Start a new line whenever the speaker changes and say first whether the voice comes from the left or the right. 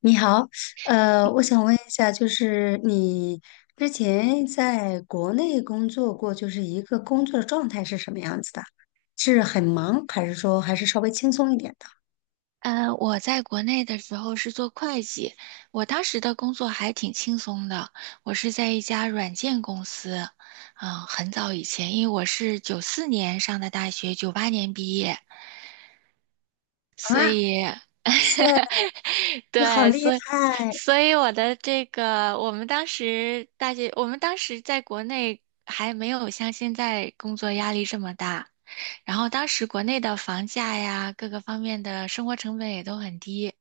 left: 你好，我想问一下，就是你之前在国内工作过，就是一个工作状态是什么样子的？是很忙，还是说还是稍微轻松一点的？
right: 我在国内的时候是做会计，我当时的工作还挺轻松的。我是在一家软件公司，很早以前，因为我是94年上的大学，98年毕业，所
left: 啊，哇
right: 以，
left: 塞，你好
right: 对，
left: 厉
right: 所以，
left: 害！
right: 所以我的这个，我们当时大学，我们当时在国内还没有像现在工作压力这么大，然后当时国内的房价呀，各个方面的生活成本也都很低，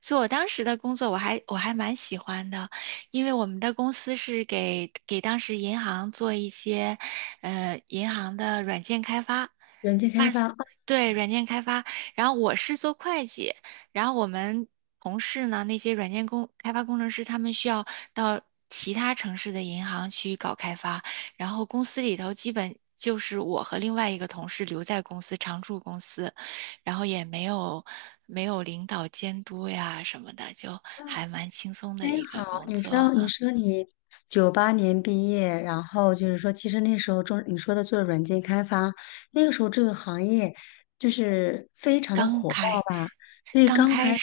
right: 所以我当时的工作我还蛮喜欢的，因为我们的公司是给当时银行做一些，银行的软件开发。
left: 软件开发啊，
right: 对，软件开发，然后我是做会计，然后我们同事呢，那些软件工开发工程师，他们需要到其他城市的银行去搞开发，然后公司里头基本就是我和另外一个同事留在公司常驻公司，然后也没有没有领导监督呀什么的，就还蛮轻松的
left: 真
right: 一个
left: 好。
right: 工
left: 你
right: 作
left: 知道，你
right: 啊。
left: 说你九八年毕业，然后就是说，其实那时候中你说的做软件开发，那个时候这个行业就是非常的
right: 刚
left: 火爆
right: 开
left: 吧？对，
right: 刚
left: 刚
right: 开
left: 开特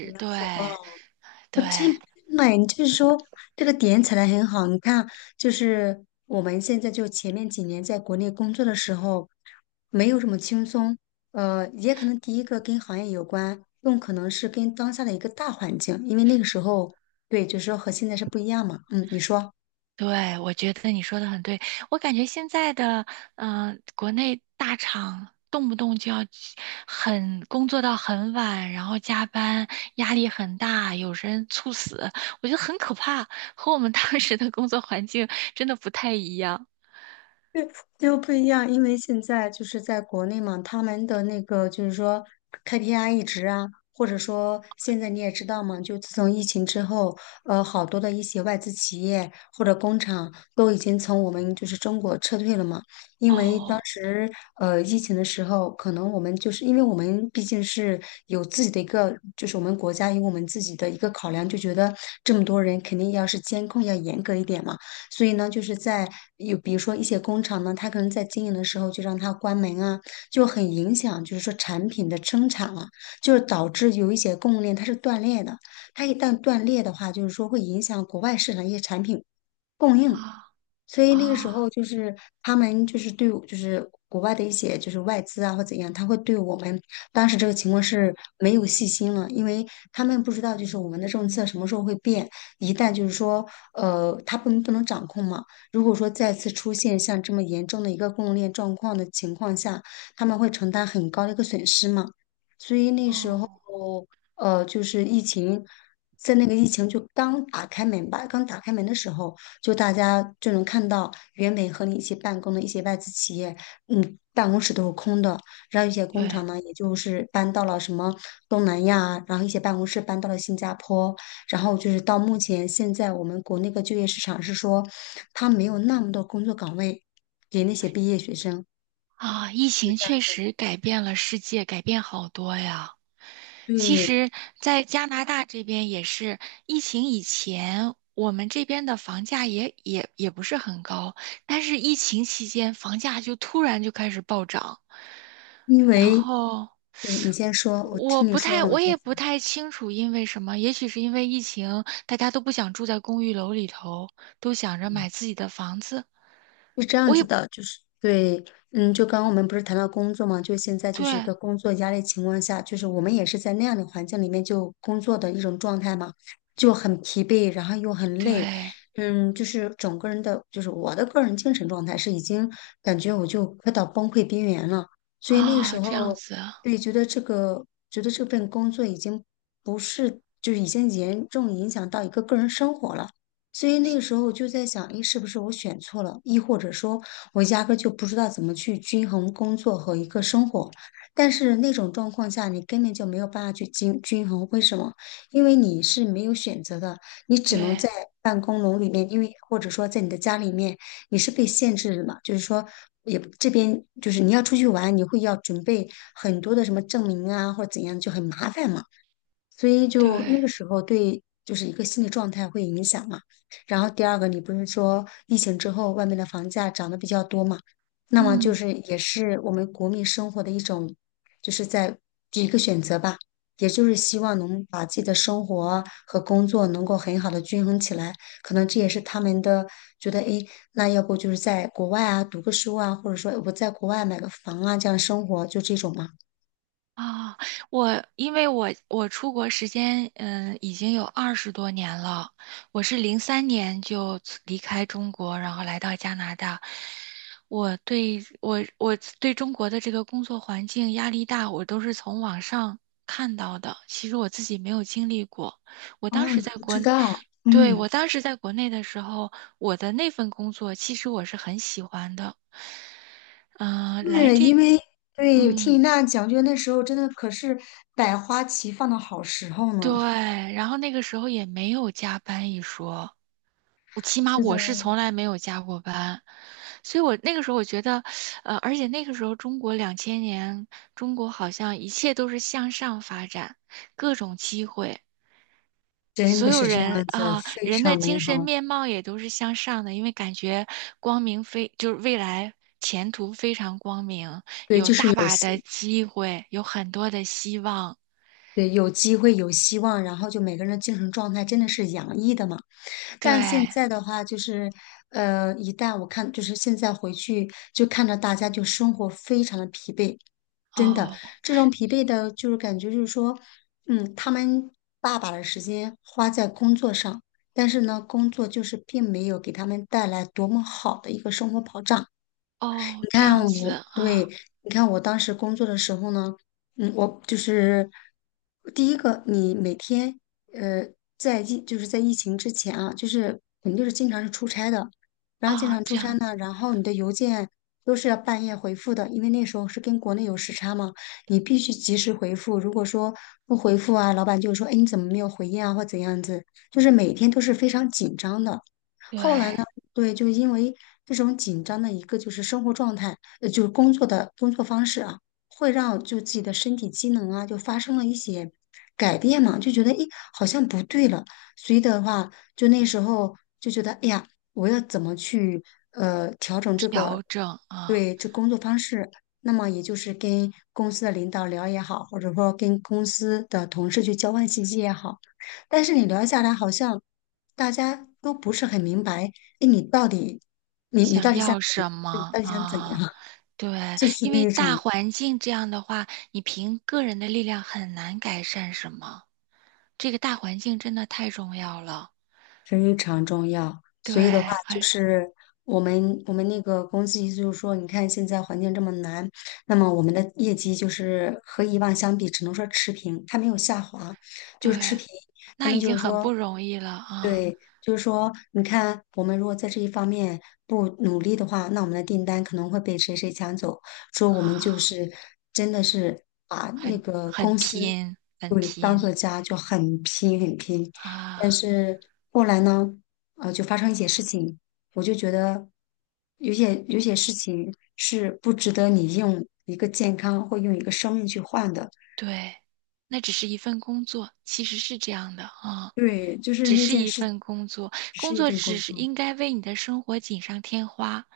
left: 别
right: 对
left: 火爆。
right: 对。
left: 那你就是说这个点踩的很好。你看，就是我们现在就前面几年在国内工作的时候，没有这么轻松。也可能第一个跟行业有关，更可能是跟当下的一个大环境，因为那个时候，对，就是说和现在是不一样嘛。嗯，你说。
right: 对，我觉得你说的很对。我感觉现在的，国内大厂动不动就要很工作到很晚，然后加班，压力很大，有人猝死，我觉得很可怕，和我们当时的工作环境 真的不太一样。
left: 就不一样，因为现在就是在国内嘛，他们的那个就是说 KPI 一直啊，或者说现在你也知道嘛，就自从疫情之后，好多的一些外资企业或者工厂都已经从我们就是中国撤退了嘛，因为当
right: 哦，
left: 时疫情的时候，可能我们就是因为我们毕竟是有自己的一个，就是我们国家有我们自己的一个考量，就觉得这么多人肯定要是监控要严格一点嘛。所以呢，就是在有比如说一些工厂呢，它可能在经营的时候就让它关门啊，就很影响，就是说产品的生产了、就是导致有一些供应链它是断裂的。它一旦断裂的话，就是说会影响国外市场一些产品供
right: 啊
left: 应。所以那个时候
right: 啊
left: 就是他们就是对我就是国外的一些就是外资啊或怎样，他会对我们当时这个情况是没有信心了，因为他们不知道就是我们的政策什么时候会变，一旦就是说他不能掌控嘛，如果说再次出现像这么严重的一个供应链状况的情况下，他们会承担很高的一个损失嘛，所以那时候
right: 哦，
left: 就是疫情。在那个疫情就刚打开门吧，刚打开门的时候，就大家就能看到原本和你一起办公的一些外资企业，办公室都是空的，然后一些工
right: 对
left: 厂呢，也就是搬到了什么东南亚啊，然后一些办公室搬到了新加坡，然后就是到目前现在我们国内的就业市场是说，他没有那么多工作岗位给那些毕业学生，
right: 啊，疫
left: 就
right: 情
left: 这样
right: 确
left: 子。
right: 实改变了世界，改变好多呀。其
left: 对，
right: 实，在加拿大这边也是疫情以前，我们这边的房价也不是很高，但是疫情期间房价就突然就开始暴涨，
left: 因
right: 然
left: 为
right: 后
left: 对你先说，我听你说完我
right: 我
left: 再
right: 也不
left: 讲
right: 太清楚因为什么，也许是因为疫情，大家都不想住在公寓楼里头，都想着买自己的房子。
left: 是这样
right: 我
left: 子
right: 也
left: 的，就是对，就刚刚我们不是谈到工作嘛，就现在就是一
right: 对
left: 个工作压力情况下，就是我们也是在那样的环境里面就工作的一种状态嘛，就很疲惫，然后又很累，
right: 对
left: 就是整个人的，就是我的个人精神状态是已经感觉我就快到崩溃边缘了，所以那个时
right: 啊，这样
left: 候，
right: 子，
left: 对，觉得这个，觉得这份工作已经不是，就是已经严重影响到一个个人生活了。所以那个时候我就在想，诶，是不是我选错了？亦或者说，我压根儿就不知道怎么去均衡工作和一个生活。但是那种状况下，你根本就没有办法去均衡。为什么？因为你是没有选择的，你只能
right: 对
left: 在办公楼里面，因为或者说在你的家里面，你是被限制的嘛。就是说，也这边就是你要出去玩，你会要准备很多的什么证明啊，或者怎样，就很麻烦嘛。所以
right: 对，
left: 就那个时候对，就是一个心理状态会影响嘛。然后第二个，你不是说疫情之后外面的房价涨得比较多嘛？那么就
right: 嗯。
left: 是也是我们国民生活的一种，就是在一个选择吧，也就是希望能把自己的生活和工作能够很好的均衡起来。可能这也是他们的觉得，诶，那要不就是在国外啊读个书啊，或者说我在国外买个房啊，这样生活就这种嘛。
right: 啊，我因为我出国时间已经有20多年了，我是03年离开中国，然后来到加拿大。我对中国的这个工作环境压力大，我都是从网上看到的，其实我自己没有经历过。我当
left: 啊，
right: 时
left: 你
right: 在
left: 不知
right: 国，
left: 道，
right: 对，
left: 嗯。
right: 我当时在国内的时候，我的那份工作其实我是很喜欢的。嗯、来
left: 是
right: 这，
left: 因为对，听你
right: 嗯。
left: 那样讲，就那时候真的可是百花齐放的好时候呢。
right: 对，然后那个时候也没有加班一说，我起码
left: 是的，
right: 我是从来没有加过班，所以我觉得，而且那个时候中国2000年，中国好像一切都是向上发展，各种机会，
left: 真
right: 所
left: 的
right: 有
left: 是这样
right: 人
left: 子，
right: 啊，
left: 非
right: 人的
left: 常美
right: 精神
left: 好。
right: 面貌也都是向上的，因为感觉光明非，就是未来前途非常光明，
left: 对，
right: 有
left: 就是
right: 大
left: 有
right: 把
left: 希，
right: 的机会，有很多的希望，
left: 对，有机会，有希望，然后就每个人的精神状态真的是洋溢的嘛。但现
right: 对。
left: 在的话，就是一旦我看，就是现在回去就看到大家就生活非常的疲惫，真的，
right: 哦，
left: 这种疲惫的，就是感觉就是说，他们大把的时间花在工作上，但是呢，工作就是并没有给他们带来多么好的一个生活保障。
right: 哦，
left: 你
right: 这
left: 看
right: 样
left: 我，
right: 子
left: 对，
right: 啊
left: 你看我当时工作的时候呢，我就是第一个，你每天呃，就是在疫情之前啊，就是肯定就是经常是出差的，然后经
right: 啊，
left: 常出
right: 这
left: 差
right: 样子，
left: 呢，然后你的邮件都是要半夜回复的，因为那时候是跟国内有时差嘛，你必须及时回复。如果说不回复啊，老板就说，哎，你怎么没有回应啊，或怎样子，就是每天都是非常紧张的。
right: 对，
left: 对，就因为这种紧张的一个就是生活状态，就是工作的工作方式啊，会让就自己的身体机能啊，就发生了一些改变嘛，就觉得诶，好像不对了。所以的话，就那时候就觉得，哎呀，我要怎么去调整这个
right: 调整啊，
left: 那么也就是跟公司的领导聊也好，或者说跟公司的同事去交换信息也好，但是你聊下来，好像大家都不是很明白，哎，你到底，你到
right: 想
left: 底想
right: 要
left: 怎
right: 什
left: 样？你
right: 么
left: 到底想怎样
right: 啊？
left: 啊？
right: 对，
left: 这是
right: 因为
left: 那
right: 大
left: 种
right: 环境这样的话，你凭个人的力量很难改善什么。这个大环境真的太重要了，
left: 非常重要。
right: 对，
left: 所以的话，就
right: 很
left: 是我们那个公司意思就是说，你看现在环境这么难，那么我们的业绩就是和以往相比，只能说持平，它没有下滑，就是持
right: 对，
left: 平。他
right: 那
left: 们
right: 已
left: 就
right: 经
left: 是
right: 很
left: 说，
right: 不容易了啊
left: 对，就是说，你看，我们如果在这一方面不努力的话，那我们的订单可能会被谁谁抢走。说我们就
right: 啊，
left: 是真的是把那
right: 很
left: 个公司
right: 很
left: 对当
right: 拼
left: 做家，就很拼很拼。但
right: 啊。
left: 是后来呢，就发生一些事情，我就觉得有些事情是不值得你用一个健康或用一个生命去换的。
right: 对，那只是一份工作，其实是这样的啊，
left: 对，就是
right: 只
left: 那
right: 是
left: 件
right: 一
left: 事，
right: 份工作，
left: 只是
right: 工
left: 一
right: 作
left: 份
right: 只
left: 工
right: 是
left: 作。
right: 应该为你的生活锦上添花，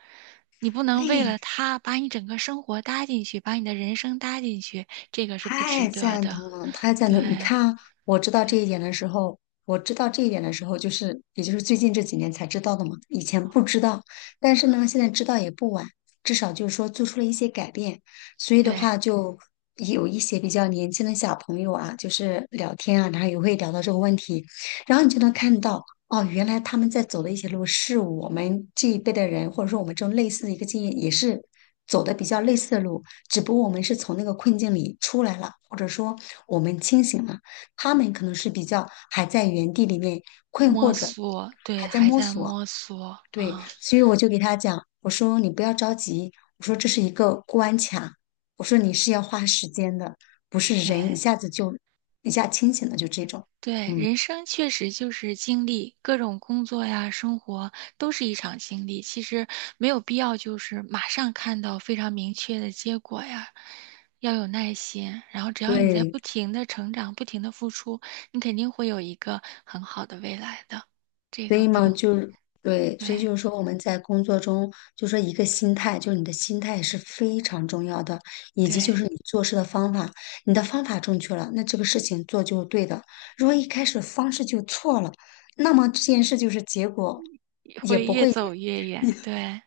right: 你不能为了 他把你整个生活搭进去，把你的人生搭进去，这个是不值
left: 太
right: 得
left: 赞
right: 的。
left: 同了，太赞同！你
right: 对
left: 看，我知道这一点的时候，我知道这一点的时候，就是也就是最近这几年才知道的嘛，以前不知道。但是呢，现在知道也不晚，至少就是说做出了一些改变。所以的
right: 对，
left: 话，就有一些比较年轻的小朋友啊，就是聊天啊，然后也会聊到这个问题，然后你就能看到。哦，原来他们在走的一些路是我们这一辈的人，或者说我们这种类似的一个经验，也是走的比较类似的路，只不过我们是从那个困境里出来了，或者说我们清醒了，他们可能是比较还在原地里面困
right: 摸
left: 惑着，
right: 索，对，
left: 还在
right: 还
left: 摸
right: 在
left: 索。
right: 摸索
left: 对，
right: 啊，
left: 所以我就给他讲，我说你不要着急，我说这是一个关卡，我说你是要花时间的，不是人一
right: 对。
left: 下子就一下清醒了，就这种，
right: 对，
left: 嗯，
right: 人生确实就是经历，各种工作呀、生活都是一场经历。其实没有必要就是马上看到非常明确的结果呀，要有耐心。然后只要你在
left: 对，
right: 不停的成长、不停的付出，你肯定会有一个很好的未来的。这
left: 所
right: 个
left: 以
right: 不
left: 嘛，
right: 用，
left: 就是对，
right: 对
left: 所以就是说我们在工作中，就说一个心态，就是你的心态是非常重要的，以及
right: 对，
left: 就是你做事的方法，你的方法正确了，那这个事情做就是对的。如果一开始方式就错了，那么这件事就是结果也
right: 会
left: 不
right: 越
left: 会。
right: 走越远。对，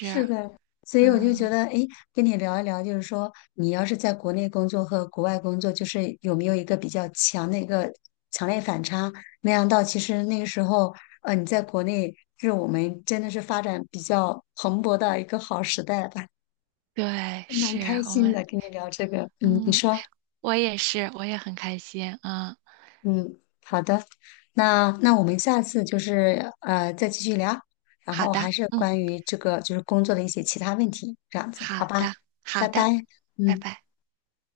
left: 是的，所以我就觉
right: 嗯，
left: 得，哎，跟你聊一聊，就是说，你要是在国内工作和国外工作，就是有没有一个比较强的一个强烈反差？没想到，其实那个时候，你在国内是我们真的是发展比较蓬勃的一个好时代吧，
right: 对，
left: 蛮
right: 是
left: 开
right: 我
left: 心
right: 们，
left: 的，跟你聊这个。嗯，你
right: 嗯，
left: 说。
right: 我也是，我也很开心。嗯，
left: 嗯，好的，那我们下次就是再继续聊，然
right: 好
left: 后还
right: 的。
left: 是
right: 嗯。
left: 关于这个就是工作的一些其他问题，这样子，
right: 好
left: 好吧？
right: 的，
left: 拜
right: 好
left: 拜，
right: 的，拜
left: 嗯。
right: 拜。